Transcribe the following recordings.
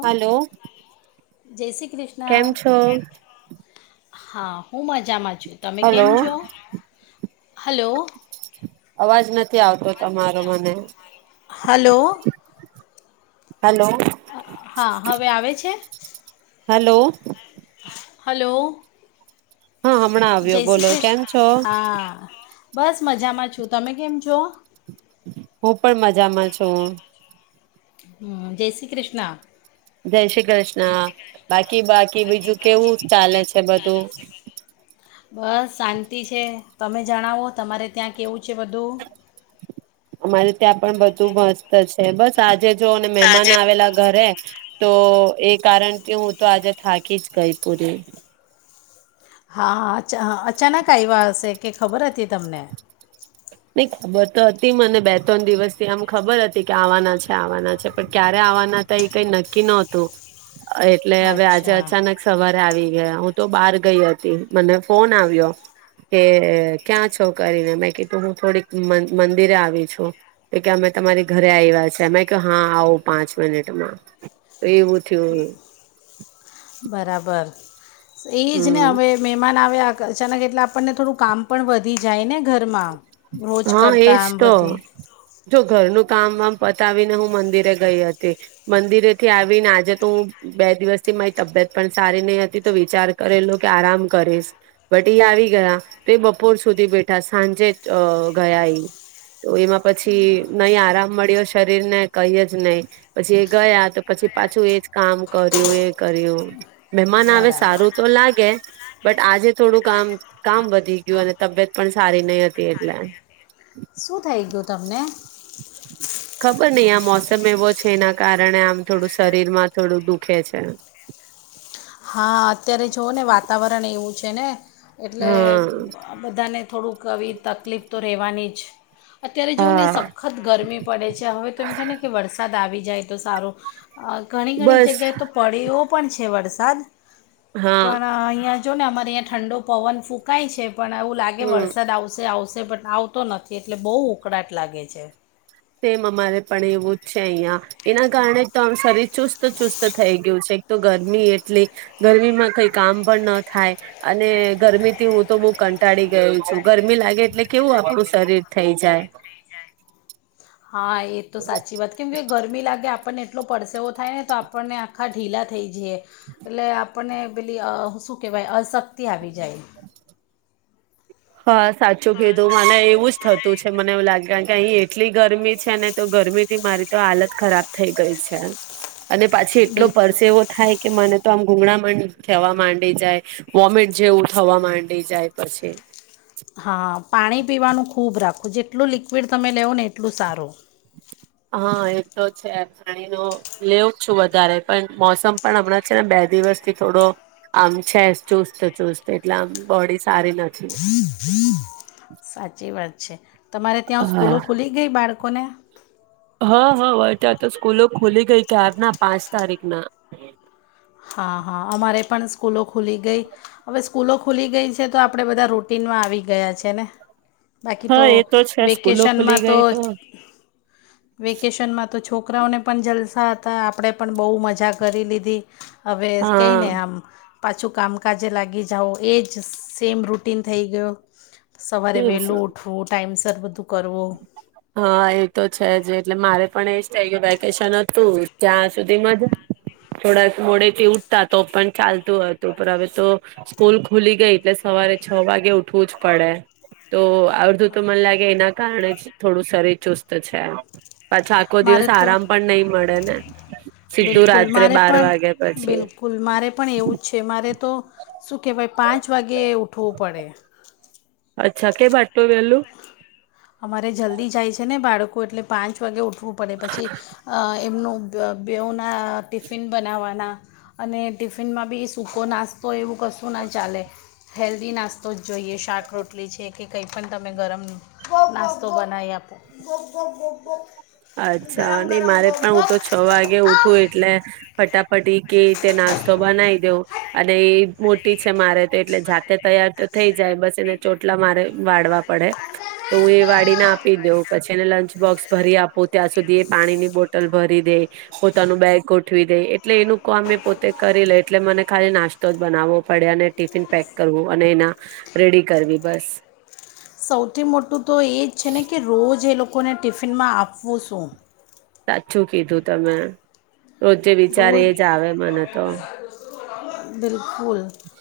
Hello [inaudible] ક કૃષ્ણ હા હું મજામાં છું તમે હલો કેમ છ હલો અવાજ નથી નથી આવતો તમારો મને હલો હલો હા હવે આવે છે હલો હલો હા હમણાં જય આવ્યો શ્રી બોલો કેમ કૃષ્ણ છો. હા બસ મજામાં છું તમે કેમ છો. હું પણ મજામાં છું. હમ જય શ્રી કૃષ્ણ. જય શ્રી કૃષ્ણ બાકી બાકી કે બીજું કેવું ચાલે છે. બધું બસ શાંતિ છે તમે જણાવો તમારે ત્યાં કેવું છે બધું. અમારે ત્યાં પણ બધું મસ્ત છે બસ આજ જે જો અને મહેમાન તાજે આવેલા ઘરે તો એ કારણ કે હું તો આજે થાકી જ ગઈ પૂરી. હા. અચાનક આવ્યા હશે કે ખબર હતી. તમને. નઈ ખબર તો હતી મને બે ત્રણ દિવસથી આમ ખબર હતી કે આવવાના છે આવવાના છે પણ ક્યારે આવવાના હતા એ કઈ નક્કી નતું. એટલે હવે આજે અચ્છા અચાનક સવારે આવી હું તો બહાર ગઈ હતી મને ફોન આવ્યો કે ક્યાં છો કરીને મે. તો હું થોડીક મંદિરે આવી છું કે કે અમે તમારી ઘરે આવ્યા છે અમે ક હા આવો પાંચ મિનિટમાં એવું થયું. બરાબર. એજ ને હમ હવે મહેમાન આવેયા. અચાનક એટલે આપણને થોડું કામ પણ વધી જાય ને ઘરમાં. રોજ હા એજ કરતાં આમ તો વધે જો ઘરનું કામ વામ પતાવીને હું મંદિરે ગઈ હતી મંદિરે થી આવીને આજે તો હું બે દિવસથી મારી તબિયત પણ સારી નહી હતી તો વિચાર કરેલો કે આરામ કરીશ બટ એ આવી ગયા તો એ બપોર સુધી બેઠા સાંજે અ ગયા એ તો એમાં પછી નહી આરામ મળ્યો શરીર ને કઈ જ નહી પછી એ ગયા તો પછી પાછું એજ કામ કર્યું એ કર્યું. મહેમાન આવે બરાબર સારું તો લાગે. બટ આજે થોડું કામ કામ વધી ગયું અને તબિયત પણ સારી નહી હતી. તેટલે. શું થઈ ગયું તમને. ખબર નહિ આ મોસમ એવો છે એના કારણે આમ થોડું શરીરમાં થોડું દુખે છે. હા. અત્યારે જોઓ ને વાતાવરણ એવું છે ને. એટલે બધાને થોડુંક કવી તકલીફ તો રહેવાની જ અત્યારે જોવ ને હા સખત ગરમી પડે છે હવે તો એમ થાય ને કે વરસાદ આવી જાય તો સારું. હ ઘણી ઘણી બસ જગ્યાએ તો પડે એ્યો પણ છે વરસાદ [inaudible] હા પણ અહીયા જો ને અમારીયા ઠંડો પવન ફૂંકાય છે. પણ એવું લાગે હમ વરસાદ આવશે આવશે. તે પણ આવતો નથી એટલે બહુ ઉકળાટ લાગે છે. સેમ અમારે પણ એવું જ છે અહિયાં એના કારણે જ તો શરીર ચુસ્ત ચુસ્ત થઈ ગયું છે એક તો ગરમી એટલી ગરમીમાં કઈ કામ પણ ન થાય અને ગરમીથી હું તો બહુ કંટાળી ગયું છું ગરમી લાગે એટલે કેવું આપણું શરીર થઈ જાય. હા એ તો સાચી વાત કેમ કે ગરમી લાગે આપ પણને એટલો પરસેવો થાય ને તો આપણને આખા ઢીલા થઈ જીએ એટલે. આપણને પેલી અ શું કહેવાય અશક્તિ આવી જાય. [inaudible] હા સાચું કીધું મને એવું જ થતું છે મને એવું લાગે કે અહી એટલી ગરમી છે ને તો ગરમી થી મારી તો હાલત ખરાબ થઈ ગઈ છે. અને પાછી એટલો બિલકુલ પરસે એવો થાય કે મને તો આમ ગૂગળામ થવા માંડી જાય વોમિટ જેવું થવા માંડી જાય પછી. હા પાણી પીવાનું ખૂબ રાખો જેટલું લિક્વિડ તમે લેવો ને એટલું સારું. હા એ તો છે પાણી ન લેવું છું વધારે પણ મોસમ પણ હમણાં છે ને બે દિવસથી થોડો આમ છે ચુસ્ત ચુસ્ત એટલે આમ બોડી સારી નથી. સાચી વાત છે. તમારે ત્યાં હા સ્કૂલો ખુલી ગઈ બાળક કોને. હા હા હોય ત્યાં તો સ્કૂલો ખુલી ગઈ કેારના પાંચ તારીખના. હા હા અમારે પણ સ્કૂલો ખુલી ગઈ હવે સ્કૂલો ખુલી ગઈ છે તો આપણે બધા રૂટનમાં આવી ગયા છે ને. બાકી હા તો એ છે સ્કૂલો ખુલી વેકેશનમાં તો ગઈ વેકેશનમાં તો છોકરાઓને પણ જલસા હતા આપણે પણ બહુ મજા કરી લીધી. હવે હા કઈને આમ પાછું કામકાજે લાગી જાઓ એ જ સેમ રૂટીન થઈ ગયો. સવારે વહેલું ઉઠવું ટાઈમ ને બધું કરવું. હા એ તો છે જ એટલે મારે પણ એજ થ કે વેકેશન હતું જ્યાં સુધી મજા થોડાક મોડેથી ઉઠતા તો પણ ચાલતું હતું પણ હવે તો સ્કૂલ ખુલી ગઈ એટલે સવારે છ વાગે ઉઠવું જ પડે. તો આવતુ તું તોમને લાગે એના કારણા છ થોડું શરીર ચુસ્ત છે. પાછો આખો મારે દિવસ તો આરામ પણ નહી મળે ને સીધું બિલકુલ રાત્રે મારે બાર પણ વાગે પછી બિલકુલ મારે પણ એવું જ છે મારે તો શું કેવાય પાંચ વાગે ઉઠું પડે. અચ્છા કેમ એટલો વેલું? કો એટલે પાંચ વાગે ઉઠ વુ પડે પછી એમનું અ બેઉના ટિફિન બનાવવાના અને ટિફિનમાં બી સૂકો નાસ્તો એવું કશું ના ચાલે હેલ્ધી નાસ્તો જ જોઈએ તો આવો નાસ્તો બનાવી આપો અચ્છા ગરમ અને ગરમ મારે ગોપ પણ હું ગોપ તો છ વાગે આ. ઉઠું એટલે ફટાફટી કે જે નાસ્તો બનાવી દઉં અને એ મોટી છે મારે એટલે જાતે તૈયાર તો થઈ જાય બસ એને ચોટલા મારે વાળવા પડે તો એ હું એ વાળીને આપી દઉ પછી એને લંચ બોક્સ ભરી આપું ત્યાં સુધી એ પાણીની બોટલ ભરી દે પોતાનું બેગ ગોઠવી દે એટલે એનું કામ એ પોતે કરી લે એટલે મને ખાલી નાસ્તો જ બનાવો પડ્યા અને ટિફિન પેક કરવું અને એના રેડી કરવી બસ સૌથી મોટું તો એજ છે ને કે રોજ એ લોકો લોકોને ટિફિનમાં આપવું શું સાચું કીધું તમે રોજે વિચારે એજ આવે મને તો બિલ ફૂલ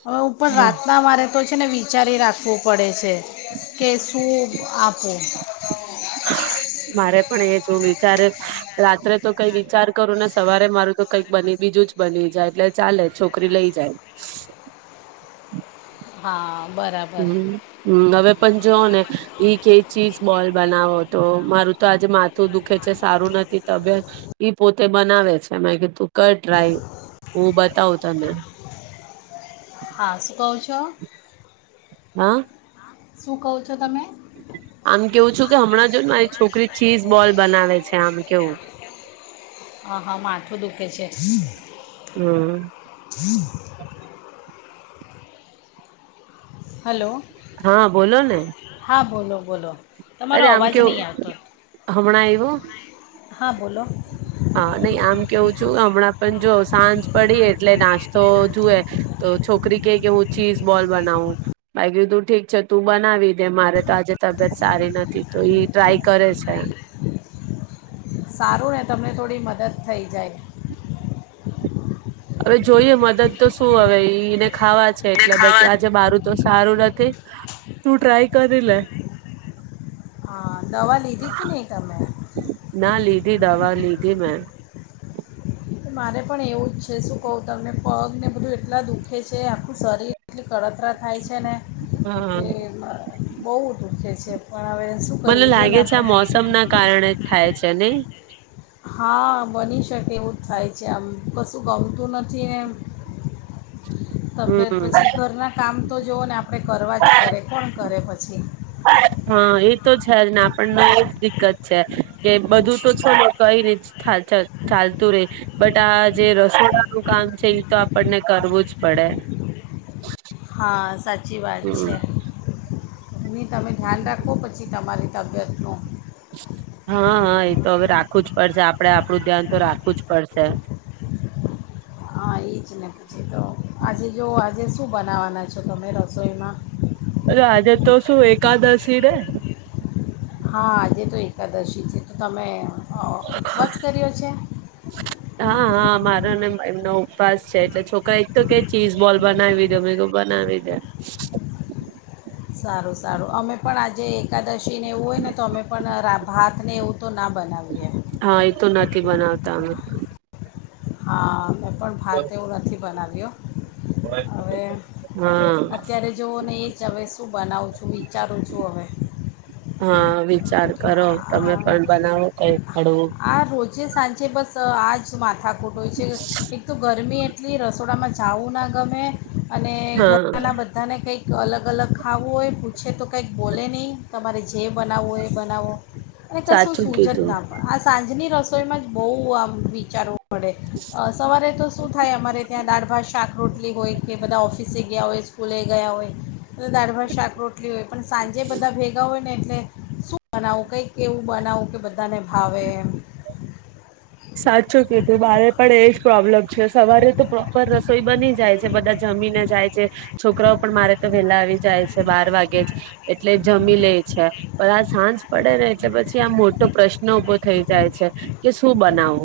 હવે પણ રાતના મારે તો છે ને વી વિચારી રાખવું પડે છે કે શું આપું મારે પણ એ જો વિચારે રાત્રે તો કઈ વિચાર કરું ને સવારે મારું તો કઈક બની બીજું જ બની જાય એટલે ચાલે છોકરી લઈ જાય હા બરાબર હમ હમ હવે પણ જો ને ઈ કે ચીજ બોલ બનાવો તો મારું તો આજે માથું દુખે છે સારું નથી તબિયત ઈ પોતે બનાવે છે મે કે તું કર ટ્રાય હું બતાવું તને હા શું કહું છો હા શું કહો છો તમે આમ કેવું છું કે હમણાં જોને મારી છોકરી ચીઝ બોલ બનાવે છે આમ કેવું હ હા માથું દુખે છે હમ હમ હલો હા બોલો ને હા બોલો બોલો તમારો અરે આમ અવાજ કેવું નહીં આવતો હમણાં આવ્યો હા બોલો હા નહી આમ કેવું છું હમણાં પણ જો સાંજ પડી એટલે નાસ્તો જુએ તો છોકરી કે કે હું ચીઝ બોલ બનાવું ભાઈ કીધું ઠીક છે તું બનાવી દે મારે તો આજે તબિયત સારી નથી તો ઈ ટ્રાય કરે છે સારું ને તમને થોડી મદદ થઈ જાય હવે જોઈએ મદદ તો શું હવે ઈને ખાવા છે એટલે બે આજે મારું તો સારું નથી તું ટ્રાય કરી લે હા દવા લીધી કે નહી તમે ના લીધી દવા લીધી મે મારે પણ એવું જ છે શું કહું તમને પગ ને બધું એટલા દુઃખે છે આખું શરીર એટલી કડક ત્રરા થાય છે ને હા એ બહુ દુઃખે છે છે મને લાગે છે આ મોસમ ના કારણે જ થાય છે ને નહી હા બની શકે એવું જ થાય છે આમ કશું ગમતું નથી એમ તબિયત હમ પછી ઘરના કામ તો જોવ ને આપડે કરવા જ પડે કોણ કરે પછી હા એ તો છે જ ને આપણને એજ દિકકત છે કે બધું તો છે ને કઈને ચાલતું રે બટ આ જે રસોડાનુંું કામ છે એ તો આપણને કરવું જ પડે હા સાચી વાત છે ની તમે ધ્યાન રાખો પછી તમારે તબદનો હા હા એ તો હવે રાખવું જ પડશે આપડે આપડું ધ્યાન તો રાખવું જ પડશે હા એ જ ને પૂછી તો આજે જો આજે શું બનાવવાના છો તમે રસોઈમાં અ આજે તો શું એકાદશી રે હા આજે તો એકાદશી છે તો તમે વસ કર્યો છે હા હા મારો ને એમનો ઉપવાસ છે એટલે છોકરા એક તો કે ચીઝ બોલ બનાવી દે મે બનાવી દે સારું સારું અમે પણ આજે એકાદશીને એવું હોય ને તો અમે પણ હાથને એવું તો ના બનાવીએ હા એ તો નથી બનાવતા અ હા પણ ભાતે હું નથી બનાવ્યો હવે હા અત્યારે જોવું ને એ જ હવે શું બનાવું છું શું વિચારું છું હવે હા વિચાર કરો તમે આ પણ બનાવો [inaudible] આ રોજ જ સાંજે બસ આજ મા થઠાકોુટ હોય છે એક તો ગરમી એટલી રસોડામાં ચઉના ગમે અને હા ઘરના બધાને કઈક અલગ અલગ ખાવું હોય છે તો કંઈક બોલે નહીં તમારે જે બનાવવો એ બનાવો અને કશું સાચું સૂજ જ કીધું નાામ આ સાંજની રસોઈમાં જ બહુ આમ વિચારો ડે સવારે તો શું થાય અમારે ત્યાં દાળ ભાત શાક રરોટલી હોય કે બધા ઓફિસે ગયા હોય સ્કૂલે ગયા હોય બ દાારઢભા શાક રોટલી હોય પણ સાંજે બધા ભેગા હોય ને શું બનાવું કઈ એવું બનાવું કે બધાને હાવવે સાચું કી તું બારે પણ એ પ્રોબ્લેમ છે સવારે તો પ્રોપર રસોઈ બની જાય છે બધા જમીને જાય છે છોકરાઓ પણ મારે તો વેલા આવી જાય છે બાર વાગે જ એટલે જમી લે છે પણ આ સાંજ પડે ને એટલે પછી આ મોટો પ્રશ્ન ઉભો થઈ જાય છે કે શું બને ના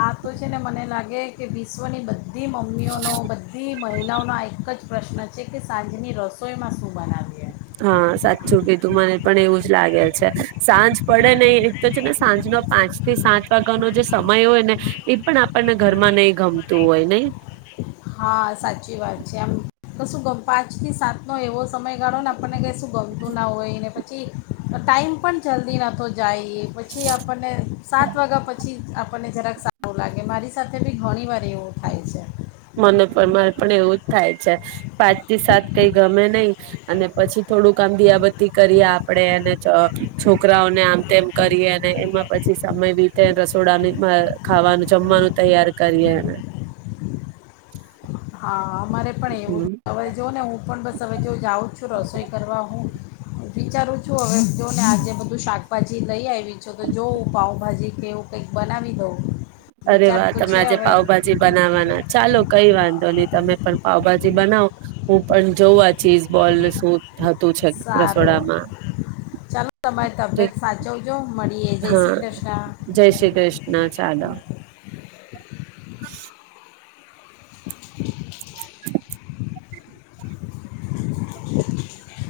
આ તો છે ને મને લાગે કે વિશ્વની બધી મમ્મીઓનો બધી મહિલાઓનો એક જ પ્રશ્ન છે કે સાંજની રસોઈમાં શું બનાવે હા સાચું કીધું મને પણ એવું જ લાગે છે સાંજ પડે નહી એક તો છે ને સાંજનો પાંચ થી સાત વાગ્યાનો જે સમય હોય ને એ પણ આપણને ઘરમાં નહ ગમતું હોય નહ હા સાચી વાત છે આમ તો શુંમ પાંચ થી સાત નો એવો સમયગાળો ને આપણને ક શું ગમતું ના હોય ને પછી ટાઈમ પણ જલ્દી નતો જાય એ પછી આપણને સાત વાગ્યા પછી આપણને જરાક સારું લાગે મારી સાથે બી ઘણી વાર એવું થાય છે મને પણરે પણ એવું જ થાય છે પાંચ થી સાત કઈ ગમે નહીિ અને પછી થોડુંક આમ દીયાબત્તી કરીએ આપડે અને છોકરાઓને આમ તેમ કરીએ અને એમાં પછી સમય બીતે રસોડા ખાવાનું જમવાનું તૈયાર કરીએ એ હા અરે પણ એવું હમ હવે જો ને હું પણ બસ હવે જો જાઉં જ છું રસોઈ કરવા હું વિચારું છું હવે જો ને આજે બધું શાકભાજી લઈ આવી છે તો જોવું પાઉભાજી કે એવું કઈક બનાવી દઉં અરે વિચાર વાહ તો તમે છે આજે હવે પાઉભાજી બનાવવાના ચાલો કઈ વાંધો ન તમે પણ પાવભાજી બનાવો હું પણ જોઉં આ ચીજ બોલ શું થતું છે સારું રસોડામાં ચાલો તમારી તબિયત સાચવજો મળીએ જય હા શ્રી કૃષ્ણ જય શ્રી કૃષ્ણ ચદવ [inaudible]